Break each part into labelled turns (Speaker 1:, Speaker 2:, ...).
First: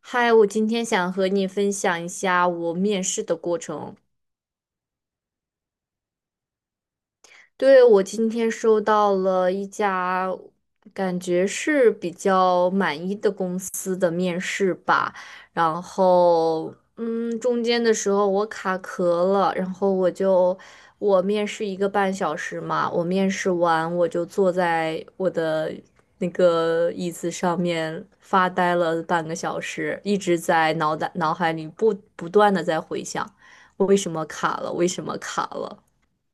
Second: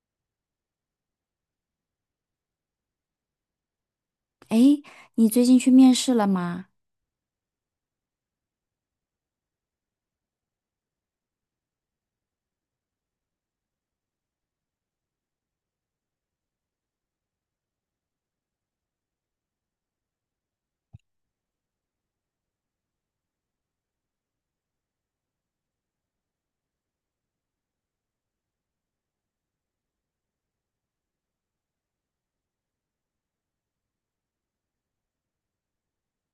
Speaker 1: 嗨，我今天想和你分享一下我面试的过程。
Speaker 2: 诶，你最近去面试了吗？
Speaker 1: 对，我今天收到了一家感觉是比较满意的公司的面试吧，然后中间的时候我卡壳了，然后我就我面试1个半小时嘛，我面试完我就坐在我的那个椅子上面发呆了半个小时，一直在脑海里不断的在回想，为什么卡了，为什么卡了。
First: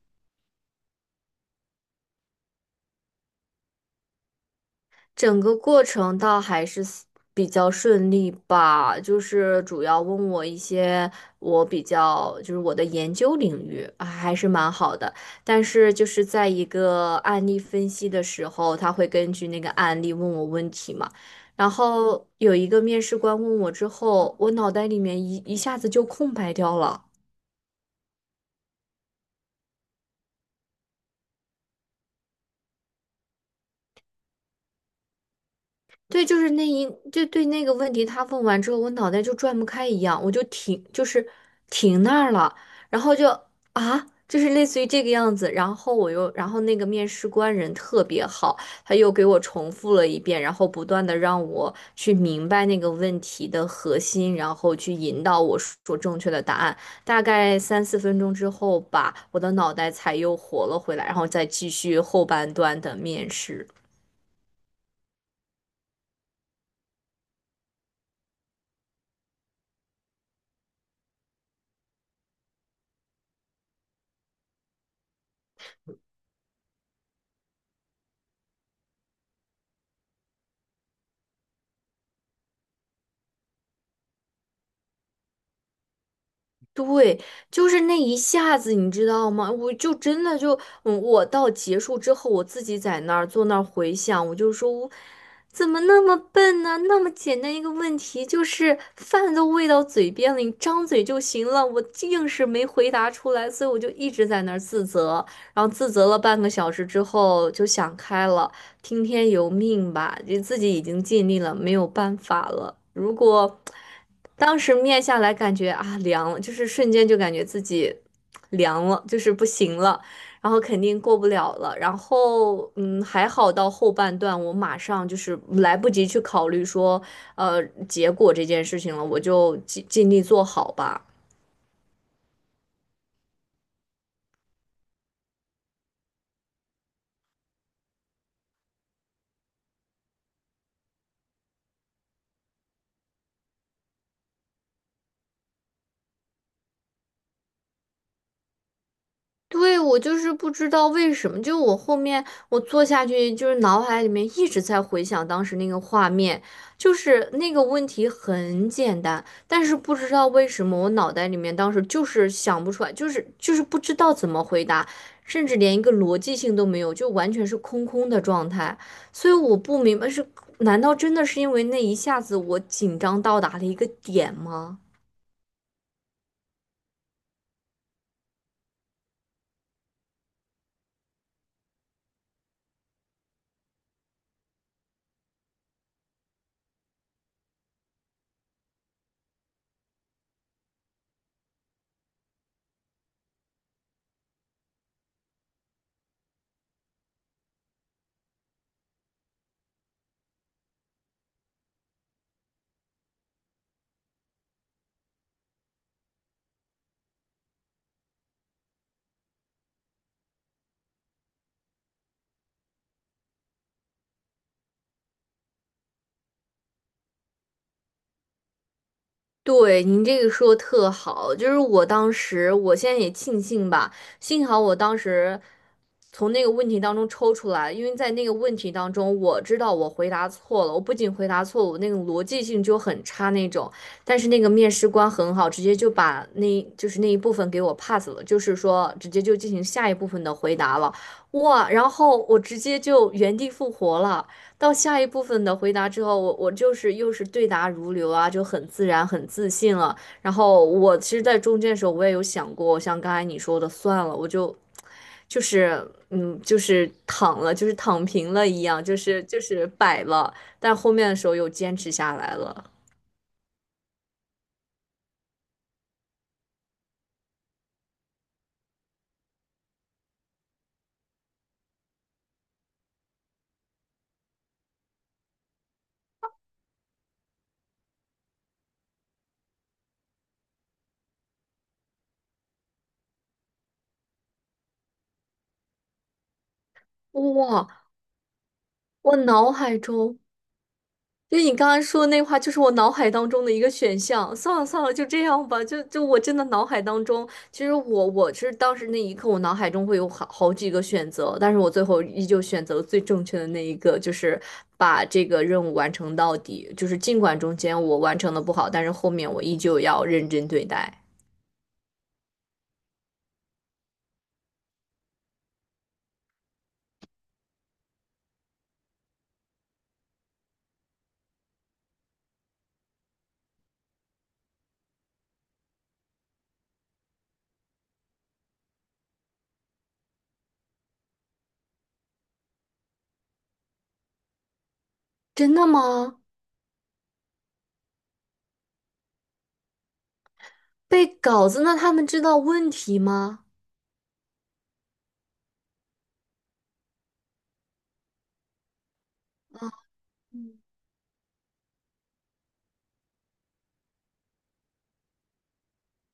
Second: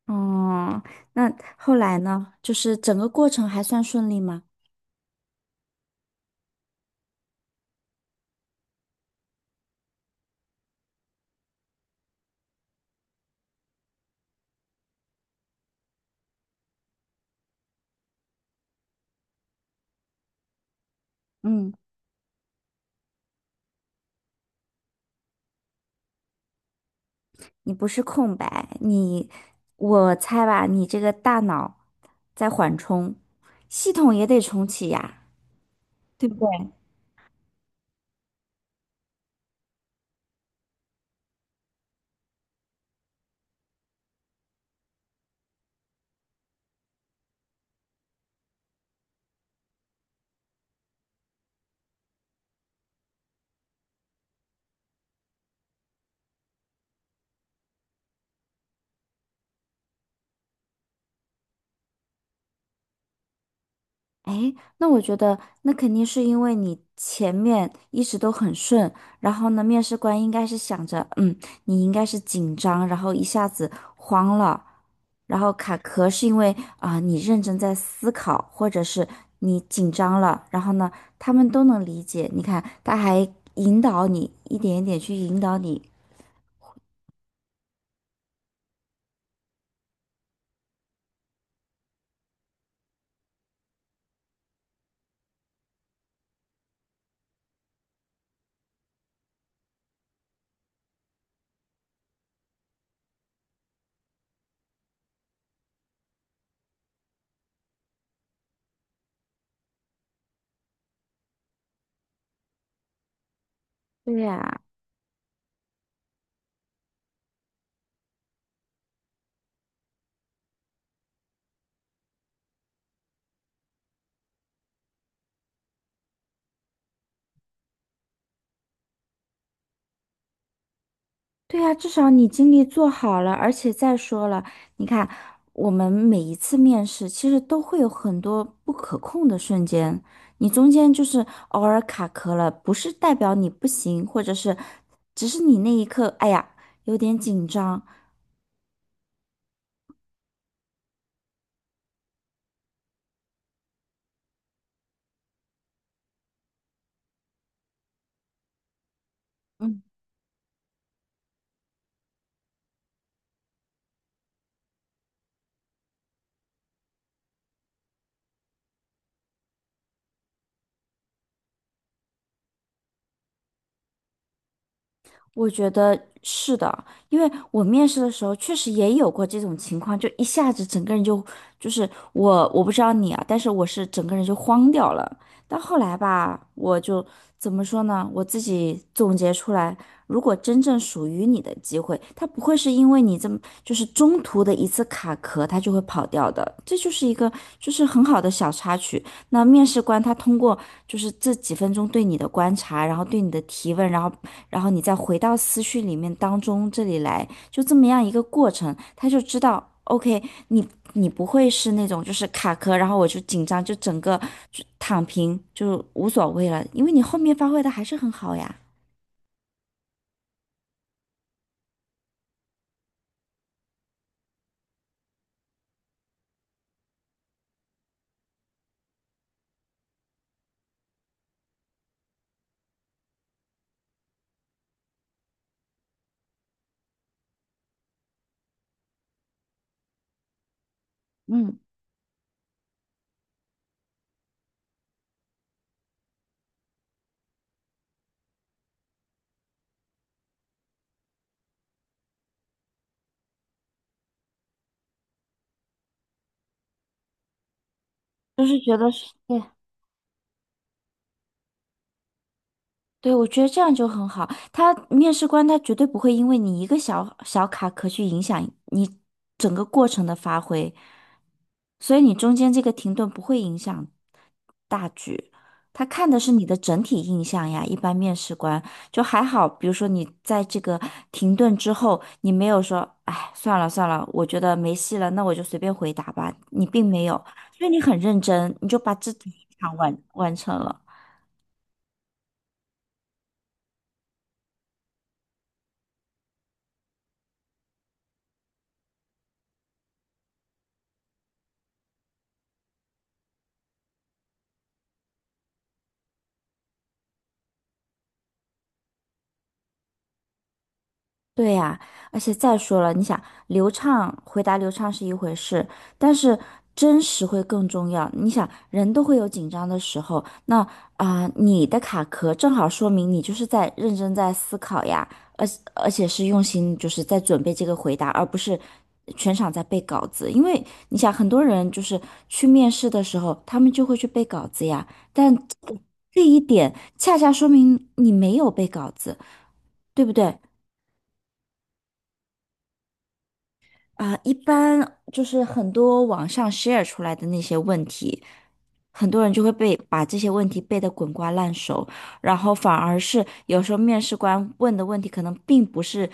Speaker 2: 哦，那后来呢？就是整个过程还算顺利吗？
Speaker 1: 整个过程倒还是 比较顺利吧，就是主要问我一些我比较就是我的研究领域，啊还是蛮好的。但是就是在一个案例分析的时候，他会根据那个案例问我问题嘛。然
Speaker 2: 嗯，
Speaker 1: 后有一个面试官问我之后，我脑袋里面一下子就空白掉了。
Speaker 2: 你不是空白，你，我猜吧，你这个大脑在缓冲，系统也得重启呀，
Speaker 1: 对，
Speaker 2: 对不
Speaker 1: 就
Speaker 2: 对？
Speaker 1: 是那一，就对那个问题，他问完之后，我脑袋就转不开一样，我就停，就是停那儿了，然后就啊，就是类似于这个样子，然后我又，然后那个面试官人特别好，他又给我重复了一遍，然后不断的让我去明白那个问题的核心，然后去引导我说正确的答案。大概3、4分钟之后吧，我的脑袋才又活了回来，然后再继续后半段的面试。
Speaker 2: 哎，那我觉得那肯定是因为你前面一直都很顺，然后呢，面试官应该是想着，嗯，你应该是紧张，然后一下子慌了，然后卡壳是因为啊、你认真在思考，或者是你紧张了，然后呢，他们都能理解。你看，他还引导你一点一点去引导你。
Speaker 1: 对，就是那一下子，你知道吗？我就真的就，我到结束之后，我自己在那儿坐那儿回想，我就说，我怎么那么笨呢？那么简单一个问题，就是饭都喂到嘴边了，你张嘴就行了，我硬是没回答出来，所以我就一直在那儿自责，然后自责了半个小时之后就想开了。听天由命吧，就自己已经尽力了，没有办法了。如果
Speaker 2: 对
Speaker 1: 当
Speaker 2: 呀、
Speaker 1: 时面下来，感觉啊凉了，就是瞬间就感觉自己凉了，就是不行了，然后肯定过不了了。然后还好到后半段，我马上就是来不及去考虑说呃结果这件事情了，我就尽力做好吧。
Speaker 2: 对呀，至少你经历做好了，而且再说了，你看，我们每一次面试其实都会有很多不可控的瞬间，你中间就是偶尔卡壳了，不是代表你不行，或者是只是你那一刻，哎呀，有点紧张。
Speaker 1: 对，我就是不知道为什么，就我后面我坐下去，就是脑海里面一直在回想当时那个画面，就是那个问题很简单，但是
Speaker 2: 嗯，
Speaker 1: 不知道为什么我脑袋里面当时就是想不出来，就是不知道怎么回答，甚至连一个逻辑性都没有，就完全是空空的状态，所以我不明白是，难道真的是因为那一下子我紧张到达了一个点吗？
Speaker 2: 我觉得是的，因为我面试的时候确实也有过这种情况，就一下子整个人就就是我不知道你啊，但是我是整个人就慌掉了。但后来吧，我就怎么说呢？我自己总结出来，如果真正属于你的机会，它不会是因为你这么就是中途的一次卡壳，它就会跑掉的。这就是一个就是很好的小插曲。那面试官他通过就是这几分钟对你的观察，然后对你的提问，然后然后你再回到思绪里面当中这里来，就这么样一个过程，他就知道，OK,你你不会是那种就是卡壳，然后我就紧张，就整个就躺平，就无所谓了，因为你后面发挥的还是很好呀。
Speaker 1: 对，您这个说得特好，就是我当时，我现在也庆幸吧，幸好我当时从那个问题当中抽出来，因为在那个问题当中，我知道我回答错了，我不仅回答错了，我那个逻辑性就很差那种，但是那个面试官很好，直接就把那就是那一部分给我 pass 了，就是说直接就进行下一部分的回答了，
Speaker 2: 嗯，
Speaker 1: 哇，然后我直接就原地复活了。到下一部分的回答之后，我就是又是对答如流啊，就很自然、很自信了。然后我其实，在中间的时候，我也有想过，像刚才你说的，算了，我就就是就是躺了，就是躺平
Speaker 2: 就
Speaker 1: 了
Speaker 2: 是
Speaker 1: 一
Speaker 2: 觉
Speaker 1: 样，
Speaker 2: 得
Speaker 1: 就
Speaker 2: 是，
Speaker 1: 是就
Speaker 2: 对，
Speaker 1: 是摆了。但后面的时候又坚持下来了。
Speaker 2: 对，我觉得这样就很好。他面试官他绝对不会因为你一个小小卡壳去影响你整个过程的发挥，所以你中间这个停顿不会影响大局。他看的是你的整体印象呀。一般面试官就还好，比如说你在这个停顿之后，你没有说"哎，算了算了，我觉得没戏了，那我就随便回答吧"，你并没有，所
Speaker 1: 哇，
Speaker 2: 以你很认真，你就把这
Speaker 1: 我脑
Speaker 2: 场
Speaker 1: 海
Speaker 2: 完
Speaker 1: 中
Speaker 2: 完成了。
Speaker 1: 就是你刚才说的那话，就是我脑海当中的一个选项。算了算了，就这样吧。就我真的脑海当中，其实我是当时那一刻，我脑海中会有好几个选择，但是我最后依旧选择了最正确的那一个，就是把这个任务完成到底。就是尽管中间我完成的不好，但是后面我依旧要认真对待。
Speaker 2: 对呀，而且再说了，你想流畅，回答流畅是一回事，但是真实会更重要。你想，人都会有紧张的时候，那啊、你的卡壳正好说明你就是在认真在思考呀，而而且是用心，就是在准备这个回答，而不是全场在背稿子。因为你想，很多人就是去面试的时候，他们就会去背稿子呀，但
Speaker 1: 真的
Speaker 2: 这
Speaker 1: 吗？
Speaker 2: 这一点恰恰说明你没有背稿子，对不对？
Speaker 1: 背稿子，那他们知道问题吗？
Speaker 2: 啊，一般就是很多网上 share 出来的那些问题，很多人就会被
Speaker 1: 啊。
Speaker 2: 把这些问题背得滚瓜烂熟，然后反而是有时候面试官问的问题可能并不是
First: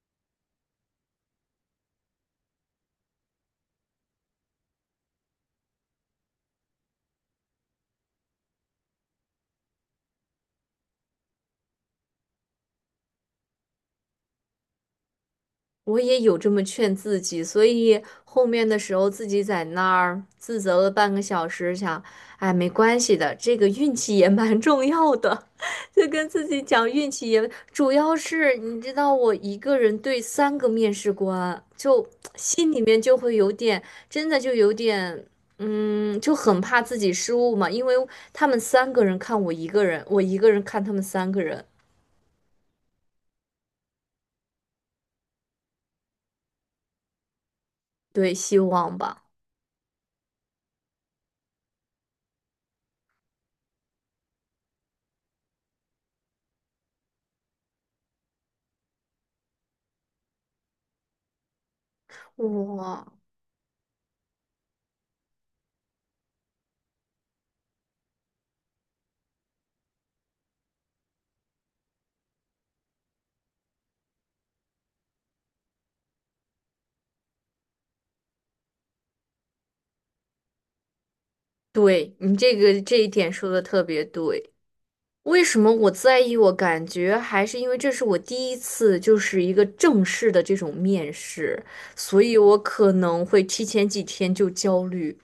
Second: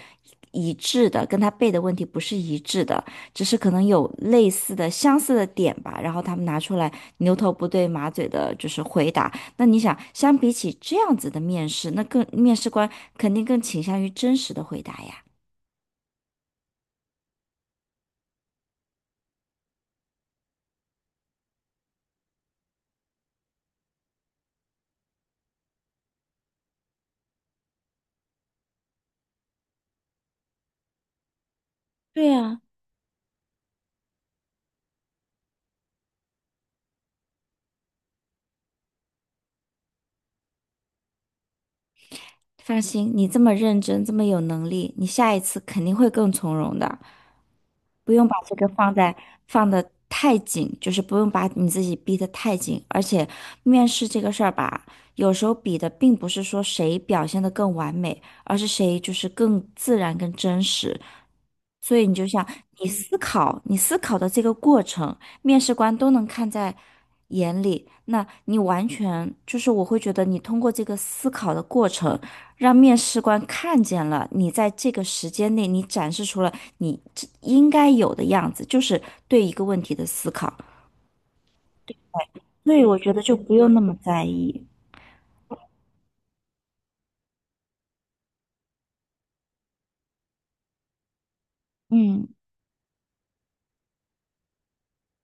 Speaker 2: 一致的，跟他背的问题不是一致的，只是可能有类似的、相似的点吧，然后他们拿出来牛头不对马嘴的，就是回答。那你想，相比起这样子的面试，那更面试官肯定更倾向于真实的回答呀。
Speaker 1: 我也有这么劝自己，所以后面的时候自己在那儿自责了半个小时，想，哎，没关系的，这个运气也蛮重要的，就跟自己讲运气也，主要是你知道我一个人对3个面试官，就
Speaker 2: 对呀、
Speaker 1: 心里面就会有点，真的就有点，就很怕自己失误嘛，因为他们三个人看我一个人，我一个人看他们三个人，
Speaker 2: 放心，你这么认真，这么有能力，你下一次肯定会更从容的，不用
Speaker 1: 对，
Speaker 2: 把这
Speaker 1: 希
Speaker 2: 个放
Speaker 1: 望
Speaker 2: 在
Speaker 1: 吧，
Speaker 2: 放的太紧，就是不用把你自己逼得太紧。而且面试这个事儿吧，有时候比的并不是说谁表现得更完美，而是谁就是更自然、更真实。所以你就像你
Speaker 1: 哇。
Speaker 2: 思考，你思考的这个过程，面试官都能看在眼里。那你完全就是，我会觉得你通过这个思考的过程，让面试官看见了你在这个时间内，你展示出了你应该有的样子，就是对一个问题的思考。
Speaker 1: 对，你这
Speaker 2: 所
Speaker 1: 个
Speaker 2: 以我
Speaker 1: 这一
Speaker 2: 觉得
Speaker 1: 点
Speaker 2: 就
Speaker 1: 说
Speaker 2: 不
Speaker 1: 的
Speaker 2: 用那
Speaker 1: 特
Speaker 2: 么
Speaker 1: 别
Speaker 2: 在
Speaker 1: 对。
Speaker 2: 意。
Speaker 1: 为什么我在意？我感觉还是因为这是我第一次，就是一个正式的这种面试，所
Speaker 2: 嗯
Speaker 1: 以我可能会提前几天就焦虑。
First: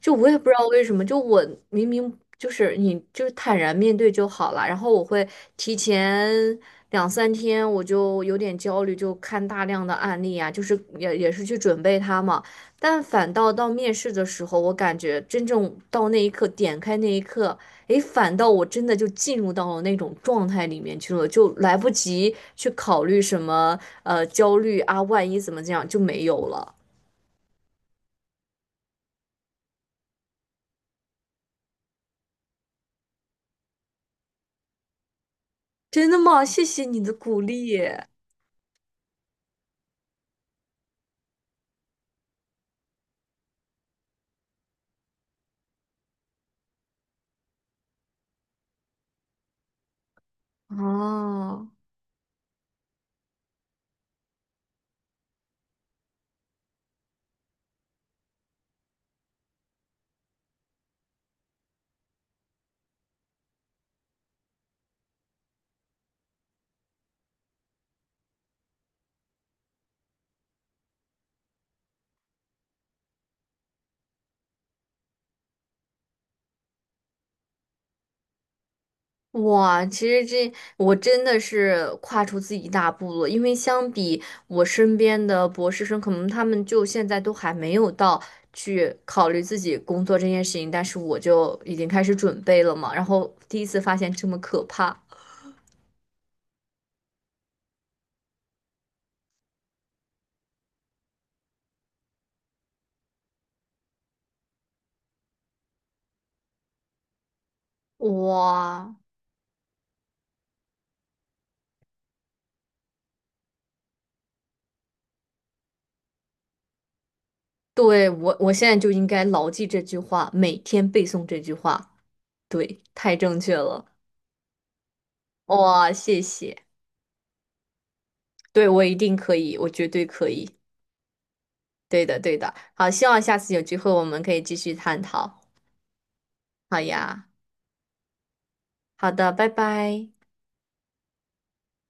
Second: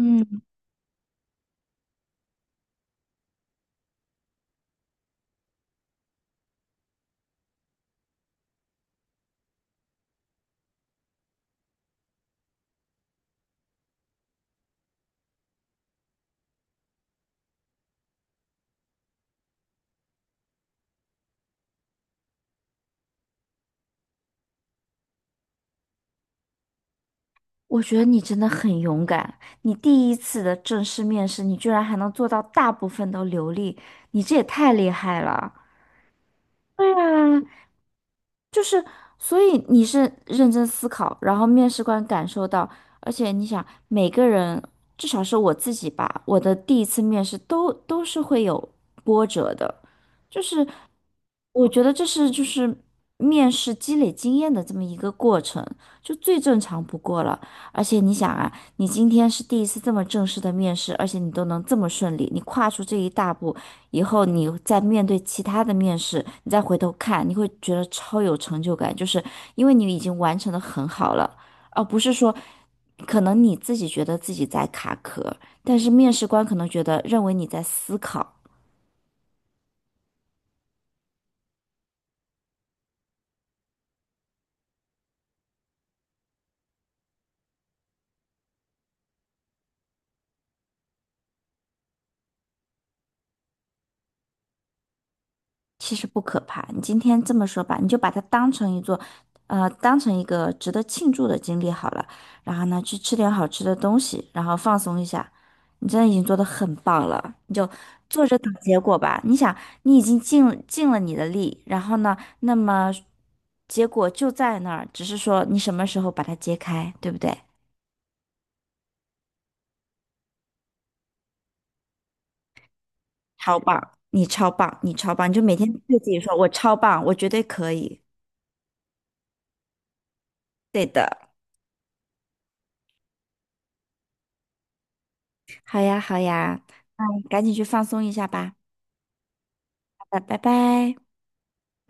Speaker 1: 就我也不知道为什么，就我明明就是你就是坦然面对就好了，然后我会提前2、3天我就有点焦虑，就看大量的案例啊，就是也是去准备它嘛，但反倒到面试的时候，我感觉真正到那一刻点开那一刻，诶，反倒我真的就进入到了那种状态里面去了，就来不及去考虑什么焦虑啊，万一怎么这样就没有了。
Speaker 2: 我觉得你真的很勇敢，你第一次的正式面试，你居然还能做到大部分都流利，你这也太厉害了。
Speaker 1: 真的吗？谢谢
Speaker 2: 对
Speaker 1: 你的
Speaker 2: 啊，
Speaker 1: 鼓励。
Speaker 2: 就是，所以你是认真思考，然后面试官感受到，而且你想，每个人至少是我自己吧，我的第一次面试都是会有波折的，就是我
Speaker 1: 哦，
Speaker 2: 觉得这是就是面试积累经验的这么一个过程，就最正常不过了。而且你想啊，你今天是第一次这么正式的面试，而且你都能这么顺利，你跨出这一大步，以后你再面对其他的面试，你再回头看，你会觉得超有成就感，就是因为你已经完成的很好了，而不是说可能你自己觉得自己在卡壳，但是面试官可能觉得认为你在思考，
Speaker 1: 哇，其实这我真的是跨出自己一大步了，因为相比我身边的博士生，可能他们就现在都还没有到去考虑自己工作这件事情，但是我就已经开始准备了嘛，然后第一次发现这么可怕，
Speaker 2: 其实不可怕。你今天这么说吧，你就把它当成一座，当成一个值得庆祝的经历好了。然后呢，去吃点好吃的东西，然后放松一下。你真的已经做得很棒了，你就坐着等结
Speaker 1: 哇，
Speaker 2: 果吧。你想，你已经尽尽了你的力，然后呢，那么结果就在那儿，只是说你什么时候把它揭开，对不对？
Speaker 1: 对，我现在就应该牢记这句话，每天背诵这句话，对，太正确
Speaker 2: 超
Speaker 1: 了，
Speaker 2: 棒，你超棒，你超棒，你就每天
Speaker 1: 哇，
Speaker 2: 对自己
Speaker 1: 谢
Speaker 2: 说，我
Speaker 1: 谢，
Speaker 2: 超棒，我绝对可以。
Speaker 1: 对，我一定可以，我绝对可以。
Speaker 2: 对的。
Speaker 1: 对的，对的。好，希望下次有机会我们可以继续探讨。
Speaker 2: 好呀，好呀，
Speaker 1: 好
Speaker 2: 那你
Speaker 1: 呀，
Speaker 2: 赶紧去放松一下吧。
Speaker 1: 好的，拜
Speaker 2: 好
Speaker 1: 拜。
Speaker 2: 的，拜拜。